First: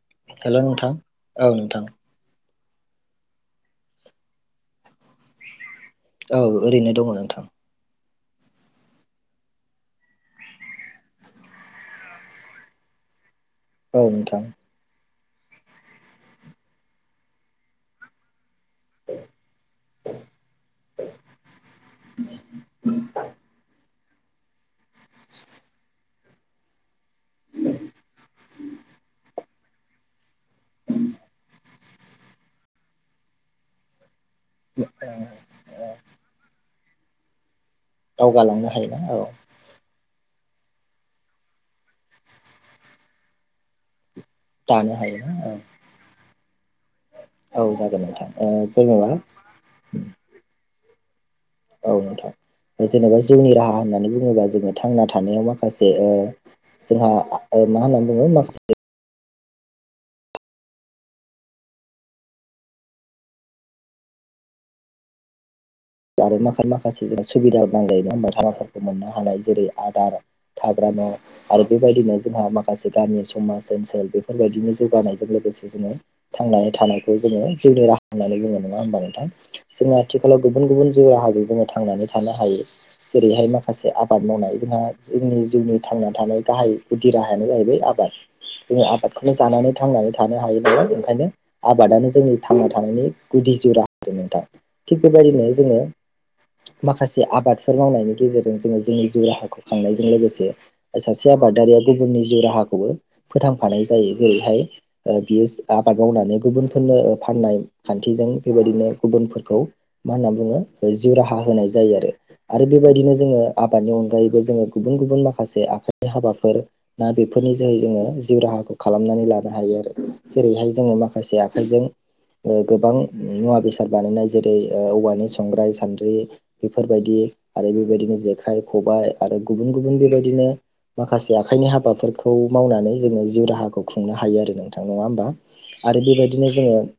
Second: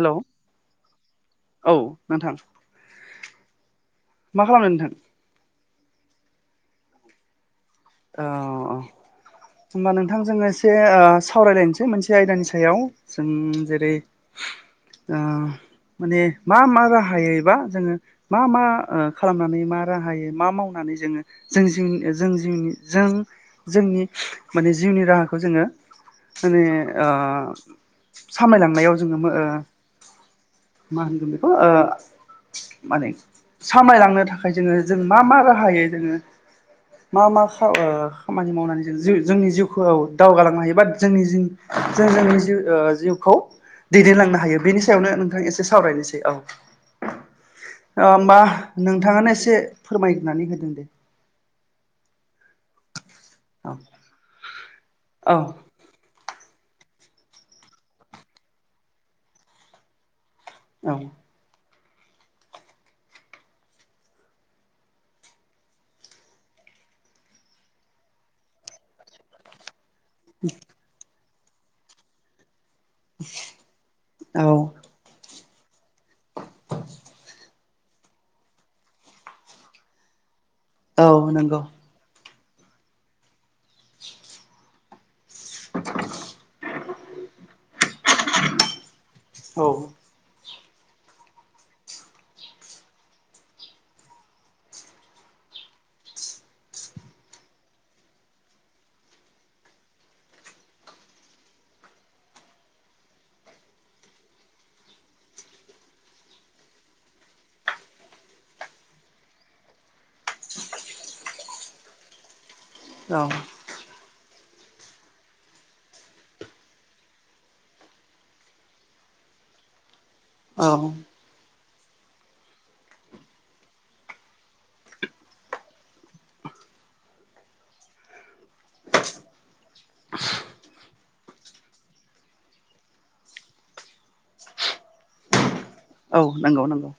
Hello'' hello नोंथां औ। नोंथां मा खालामदों नोंथां। औ ओरैनो दंङ नोंथां। औ। होमबा नोंथां जों एसे सावरायलायनोसै मोनसे आयदानि सायाव जों जे औ नोंथां ओ माने मा मा राहायैबा जोंङो मा मा ओ खालामनानै मा राहायै मा मावनानै जोंङो जों जोंनि जों जोंनि जों जोंनि माने जिउनि राहाखौ जोंङो माने ओ सामलायलांनायाव जोंङो ओ। मा होनगोन बेखौ ओ माने सामलायलांनो था खाय जोंङो जों मा मा राहायो जोंङो मा मा खा ओ खामानि दावगालांनो मावनानै जों हायोना जो औ जोंनि जिउखौ दावगालांनो हायो बा जों जोंनि जिउखौ दैदेनलांनो ह हायो बेनि दानो सायावनो हायोना नोंथां एसे सावरायनोसै औ औ जागोन नोंथां होमबा ओ जेनेबा नोंथांङानो एसे फोरमायनानै होदो दे औ नोंथां जेन'बा जउनि औ राहा होननानै बुंङोबा जोंङो थांना औ थानायाव मा खासे जोंहा मा होननानै बुंङो माखासे औ। [unintelligible] [unintelligible] [unintelligible] जेरै आधार [unintelligible] हाग्रामा आरो बेबायदिनो जोंहा मा- खासे गामि समाज ओनसोल औ बेफोरबायदिनो जौगानायजों लोगोसे जोंङो थांनानै थानायखौ जोंङो जिउनि राहा होननानै बुंङो नंङा होमबा नोंथां जोंङो आथिखालाव गुबुन गुबुन जिउ औ राहाजों नंगौ जोंङो थांनानै थानो हायो जेरैहाय माखासे आबाद मावनाय जोंहा जोंनि जिउनि थांना थानाय गाहाय गुदि राहायानो जाहैबाय आबाद। जोंङो आबादखौनो औ जानानै थांनानै थानो हायो नालाय ओंखायनो आबादानो जोंनि थांना थानायनि गुदि जिउ राहा नोंथां। थिग बेबायदिनो जोङो। माखासे आबादफोर मावनायनि गेजेरजों जोङो जोंनि जिउ राहाखौ खांनायजों लोगोसे सासे आबादारिया गुबुननि जिउ राहाखौबो फोथांफानाय जायो। जेरैहाय, ओ बियो आबाद मावनानै गुबुनफोरनो फाननाय। खान्थिजों बेबायदिनो गुबुनफोरखौ मा होनना बुङो जिउ राहा होनाय जायो आरो। आरो बेबायदिनो औ जोङो आबादनि अनगायैबो जोङो गुबुन-गुबुन माखासे आखाइनि हाबाफोर बा बेफोरनि जोहै जोङो जिउ राहाखौ खालामनानै लानो हायो आरो। जेरैहाय औ जोङो माखासे आखाइजों ओ गोबां मुवा बेसाद बानायनाय जेरै-औवानि संग्राइ, सान्द्रि, बेफोरबायदि आरो बेबायदिनो जेखाइ, खबाइ, आरो गुबुन-गुबुन बेबायदिनो माखासे आखाइनि हाबाफोरखौ मावनानै जोङो जिउ राहाखौ खुंनो हायो आरो ना नोंथां नङा होमबा? आरो औ बेबायदिनो नंगौ जोङो नंगौ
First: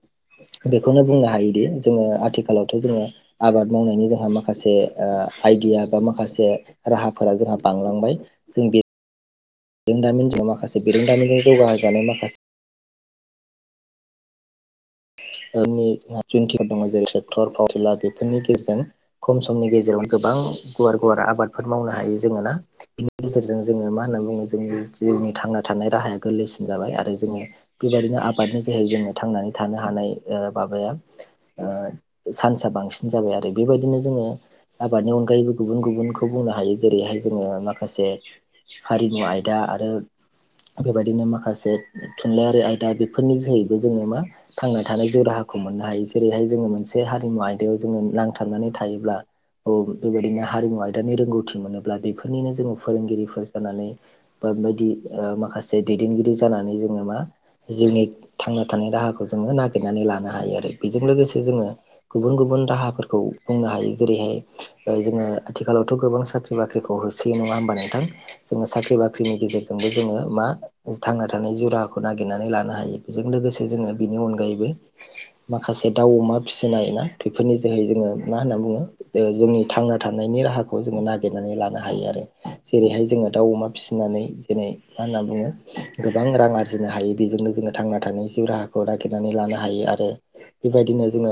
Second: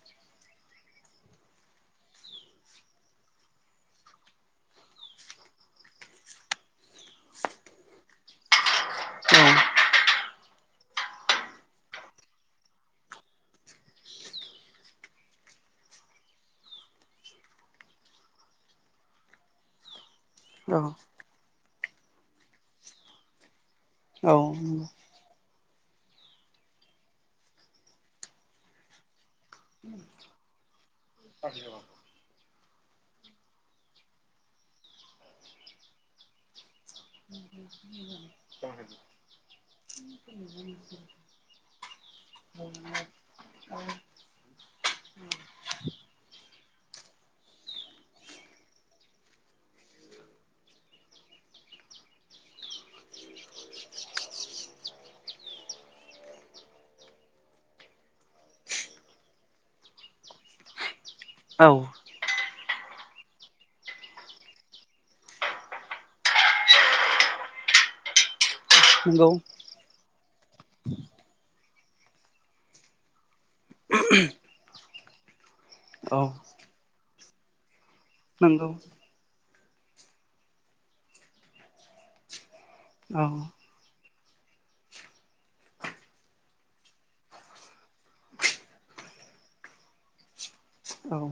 बेखौनो बुंनो हायोदि जोङो आथिखालावथ' जोङो आबाद मावनायनि जोंहा माखासे ओ आइडिया बा माखासे राहाफोरा जोंहा बांलांबाय‌ जों बे औ बिरोंदामिनजों माखासे बिरोंदामिनजों जौगाहोजानाय माखासे [unintelligible] दङ जेरै ट्रेक्टर, पावारटेलार, बेफोरनि गेजेरजों खम समनि गेजेराव गोबां गुवार-गुवार आबादफोर मावनो हायो जोङो ना। बिनि गेजेरजों जोङो मा होनना औ बुङो जोंनि जिउनि थांना थानाय राहाया गोरलैसिन जाबाय आरो जोङो बेबायदिनो आबादनि जोहै जोङो थांनानै थानो हानाय माबाया ओ चान्सआ बांसिन जाबाय आरो बेबायदिनो जोङो। आबादनि अनगायैबो गुबुन-गुबुनखौ बुंनो हायो जेरैहाय जोङो माखासे हारिमु आयदा आरो बेबायदिनो माखासे थुनलाइयारि आयदा बेफोरनि जोहैबो जोङो मा थांनानै थानाय जिउ राहाखौ मोननो हायो। जेरैहाय जोङो मोनसे हारिमु आयदायाव जोङो नांथाबनानै थायोब्ला औ बेबायदिनो हारिमु आयदानि रोंगौथि मोनोब्ला बेफोरनिनो जोङो फोरोंगिरिफोर जानानै- बा बेबायदि ओ माखासे दैदेनगिरि जानानै जोङो मा जिउनि थांना थानाय राहाखौ जोङो नागिरनानै लानो हायो आरो। बेजों लोगोसे जोङो गुबुन-गुबुन राहाफोरखौ बुंनो हायो जेरैहाय जोङो आथिखालावथ' गोबां साख्रि बाख्रिखौ होसोयो नङा होमबा नोंथां? जोङो साख्रि नंगौ बाख्रिनि गेजेरजों जोङो मा थांना थानाय जिउ राहाखौ नागिरनानै लानो हायो। बेजों लोगोसे जोङो बेनि अनगायैबो माखासे दाउ, अमा फिसिनाय ना बेफोरनि जोहै जोङो औ मा होनना नंगौ बुङो जोंनि थांना थानायनि राहाखौ जोङो नागिरनानै लानो हायो आरो। जेरैहाय औ जोङो दाउ, अमा फिसिनानै दिनै मा होनना बुङो गोबां रां आरजिनो हायो। बेजोंनो जोङो थांना थानायनि जिउ राहाखौ नागेरनानै लानो हायो। आरो बेबायदिनो औ जोङो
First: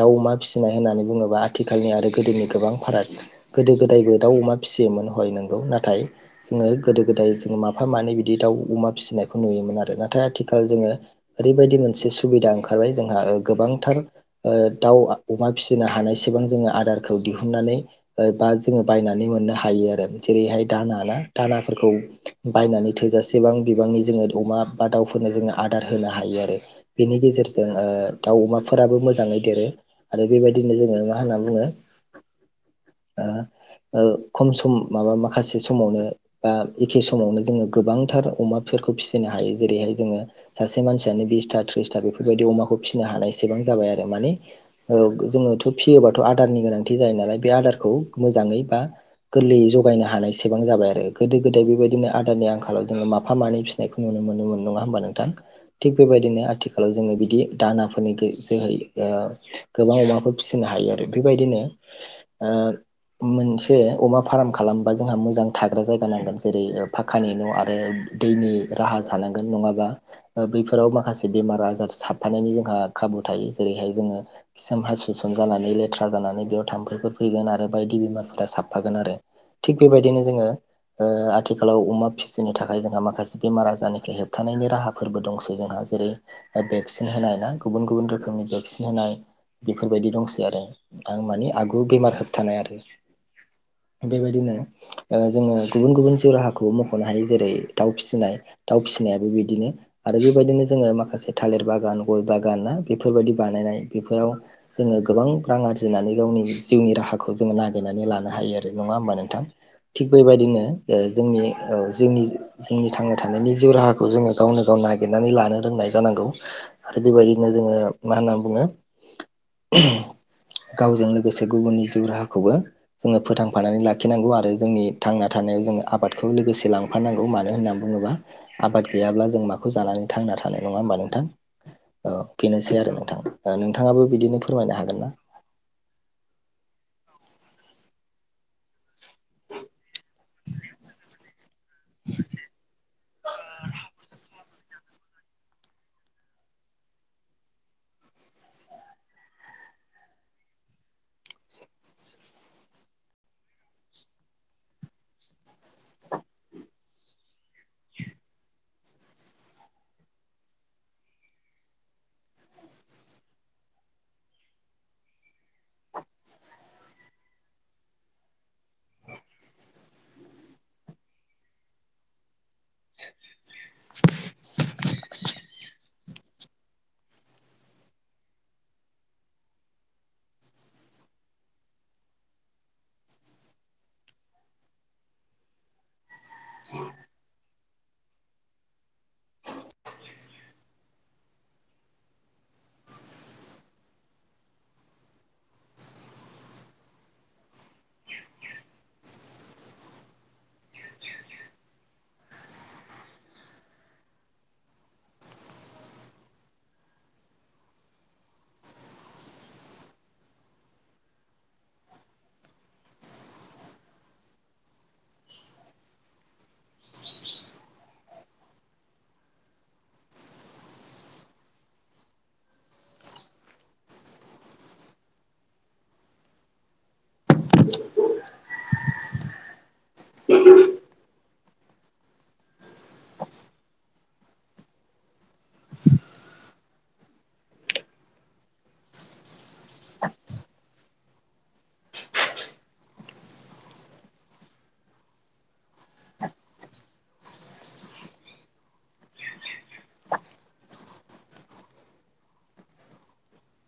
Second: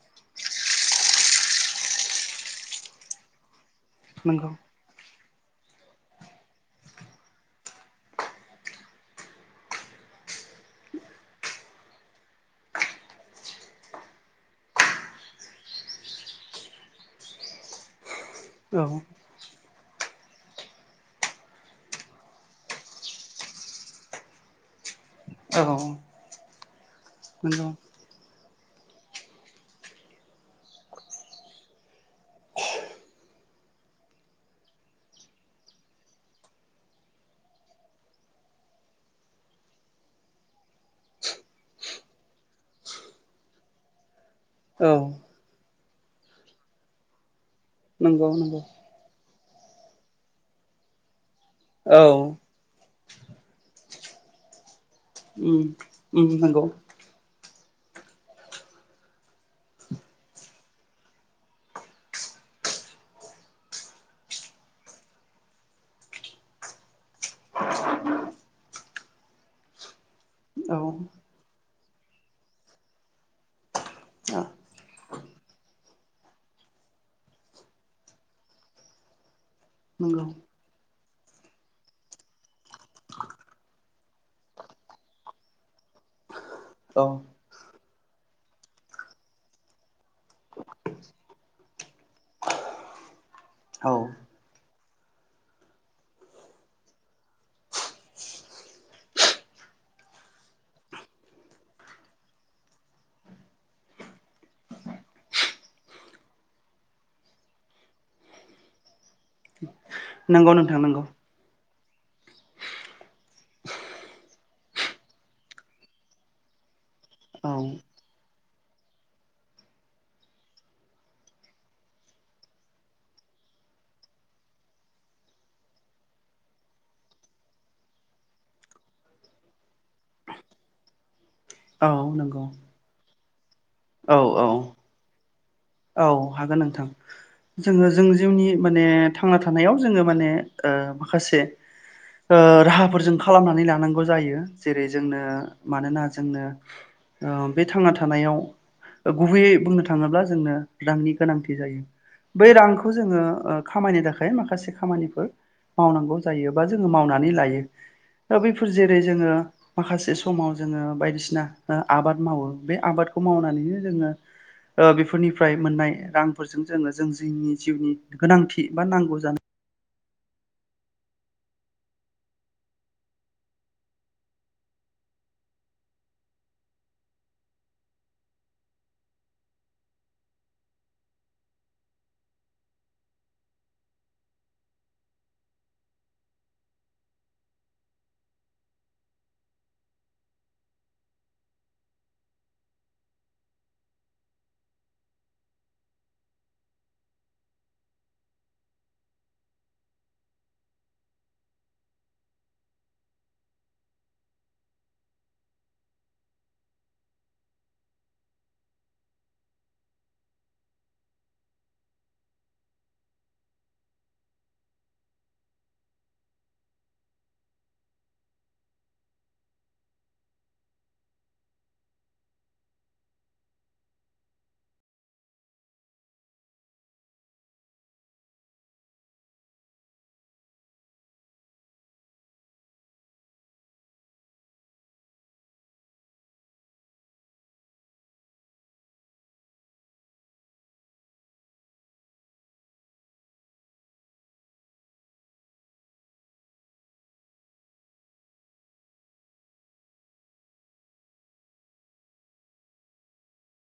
दाव, अमा फिसिनाय होननानै बुङोब्ला आथिखालनि आरो गोदोनि गोबां फाराग गोदो गोदायबो दाव, नंगौ अमा फिसियोमोन, हय नंगौ नाथाय जोङो गोदो-गोदाय जोङो माफा मानै बिदि दाव, अमा फिसिनायखौ नुयोमोन आरो नाथाय आथिखाल जोङो ओरैबायदि मोनसे सुबिदा ओंखारबाय जोंहा गोबांथार दाव, अमा फिसिनो हानायसिबां जोङो आदारखौ दिहुननानै बा औ जोङो बायनानै मोननो हायो आरो जेरैहाय दाना ना? दानाफोरखौ बायनानै थोजासेबां बिबांनि जोङो अमा बा दाउफोरनो जोङो आदार होनो हायो आरो बेनि नंगौ गेजेरजों दाव, अमाफोराबो मोजाङै देरो आरो बेबायदिनो जोङो मा होनना बुङो खम सम माबा माखासे समावनो बा एखे समावनो जोङो गोबांथार अमाफोरखौ फिसिनो हायो। जेरैहाय जोङो सासे मानसियानो बिसथा थ्रिसथा बेफोरबायदि अमाखौ फिनो हानायसेबां जाबाय आरो। माने औ जोङोथ' फियोबाथ' आदारनि गोनांथि जायो नालाय बे आदारखौ नंगौ मोजाङै नंगौ बा गोरलैयै जगायनो हानाय एसेबां जाबाय आरो गोदो गोदाय बेबायदिनो औ आदारनि आंखालाव जोङो माफा मानै फिसिनायखौ नुनो मोनोमोन नङा होमबा नोंथां उम थिग उम बेबायदिनो नंगौ आथिखाल जोङो बिदि दानाफोरनि जोहै ओ गोबां अमाफोर फिसिनो हायो आरो बेबायदिनो ओ मोनसे अमा फार्म खालामबा जोंहा मोजां थाग्रा जायगा नांगोन जेरै पाककानि न' आरो दैनि राहा थानांगोन नङाबा औ बैफोराव माखासे बेमार आजार साबफानायनि जोंहा खाबु थायो जेरैहाय जोङो खिसोम हासुसोम जानानै लेथ्रा जानानै बेयाव थाम्फैफोर फैगोन आरो बायदि बेमारफोरा साबफागोन आरो थिग बेबायदिनो नंगौ जोङो ओ आथिखालाव अमा फिसिनो थाखाय जोंहा माखासे बेमार आजारनिफ्राय होबथानायनि राहाफोरबो दंसै जोंहा जेरै औ भेक्सिन होनाय ना गुबुन गुबुन रोखोमनि भेक्सिन होनाय बेफोरबायदि दंसै आरो आं माने आगु बेमार होबथानाय आरो औ बेबायदिनो ओ जोङो गुबुन गुबुन जिउ राहाखौबो मख'नो हायो जेरै दाउ फिसिनाय दाउ फिसिनायाबो बिदिनो आरो बेबायदिनो जोङो माखा माखासे थालिर बागान गय बागान ना बेफोरबायदि बानायनाय बेफोराव जोङो गोबां रां आरजिनानै गावनि जिउनि राहाखौ जोङो नागिरनानै लानो हायो आरो नङा होमबा नोंथां थिक नंगौ बेबायदिनो नोंथां ओ नंगौ जोंनि औ जिउनि जोंनि थांना थानायनि जिउ राहाखौ जोङो गावनो गाव नागिरनानै लानो रोंनाय जांगौ आरो औ बेबायदिनो जोङो मा होनना बुङो गावजों लोगोसे गुबुननि जिउ राहाखौबो जोङो फोथांफानानै लाखिनांगौ आरो जोंनि थांना थानायाव जोङो आबादखौ लोगोसे लां लांफानांगौ मानो होननानै बुङोब्ला आबाद गैयाब्ला जों माखौ जानानै थांना थानो नङा होमबा नोंथां औ बिनोसै आरो नोंथां नोंथाङाबो औ बिदिनो फोरमायनो हागोन ना औ हागोन नोंथां जोङो जों जिउनि माने थांना थानायाव जोङो माने ओ माखासे ओ राहाफोर जों खालामनानै लानांगौ जायो जेरै जोंनो मानोना जोंनो ओ बे थांना थानायाव गुबैयै बुंनो थाङोब्ला जोंनो रांनि गोनांथि जायो बै रांखौ जोङो खामायनो थाखाय माखासे खामानिफोर मावनांगौ जायो बा जोङो मावनानै लायो दा बैफोर जेरै जोङो माखासे समाव जोङो बायदिसिना आबाद मावो बे आबादखौ मावनानैनो जोङो ओ बेफोरनिफ्राय मोननाय रांफोरजों जोङो जों जिउनि गोनांथि बा नांगौ जानाय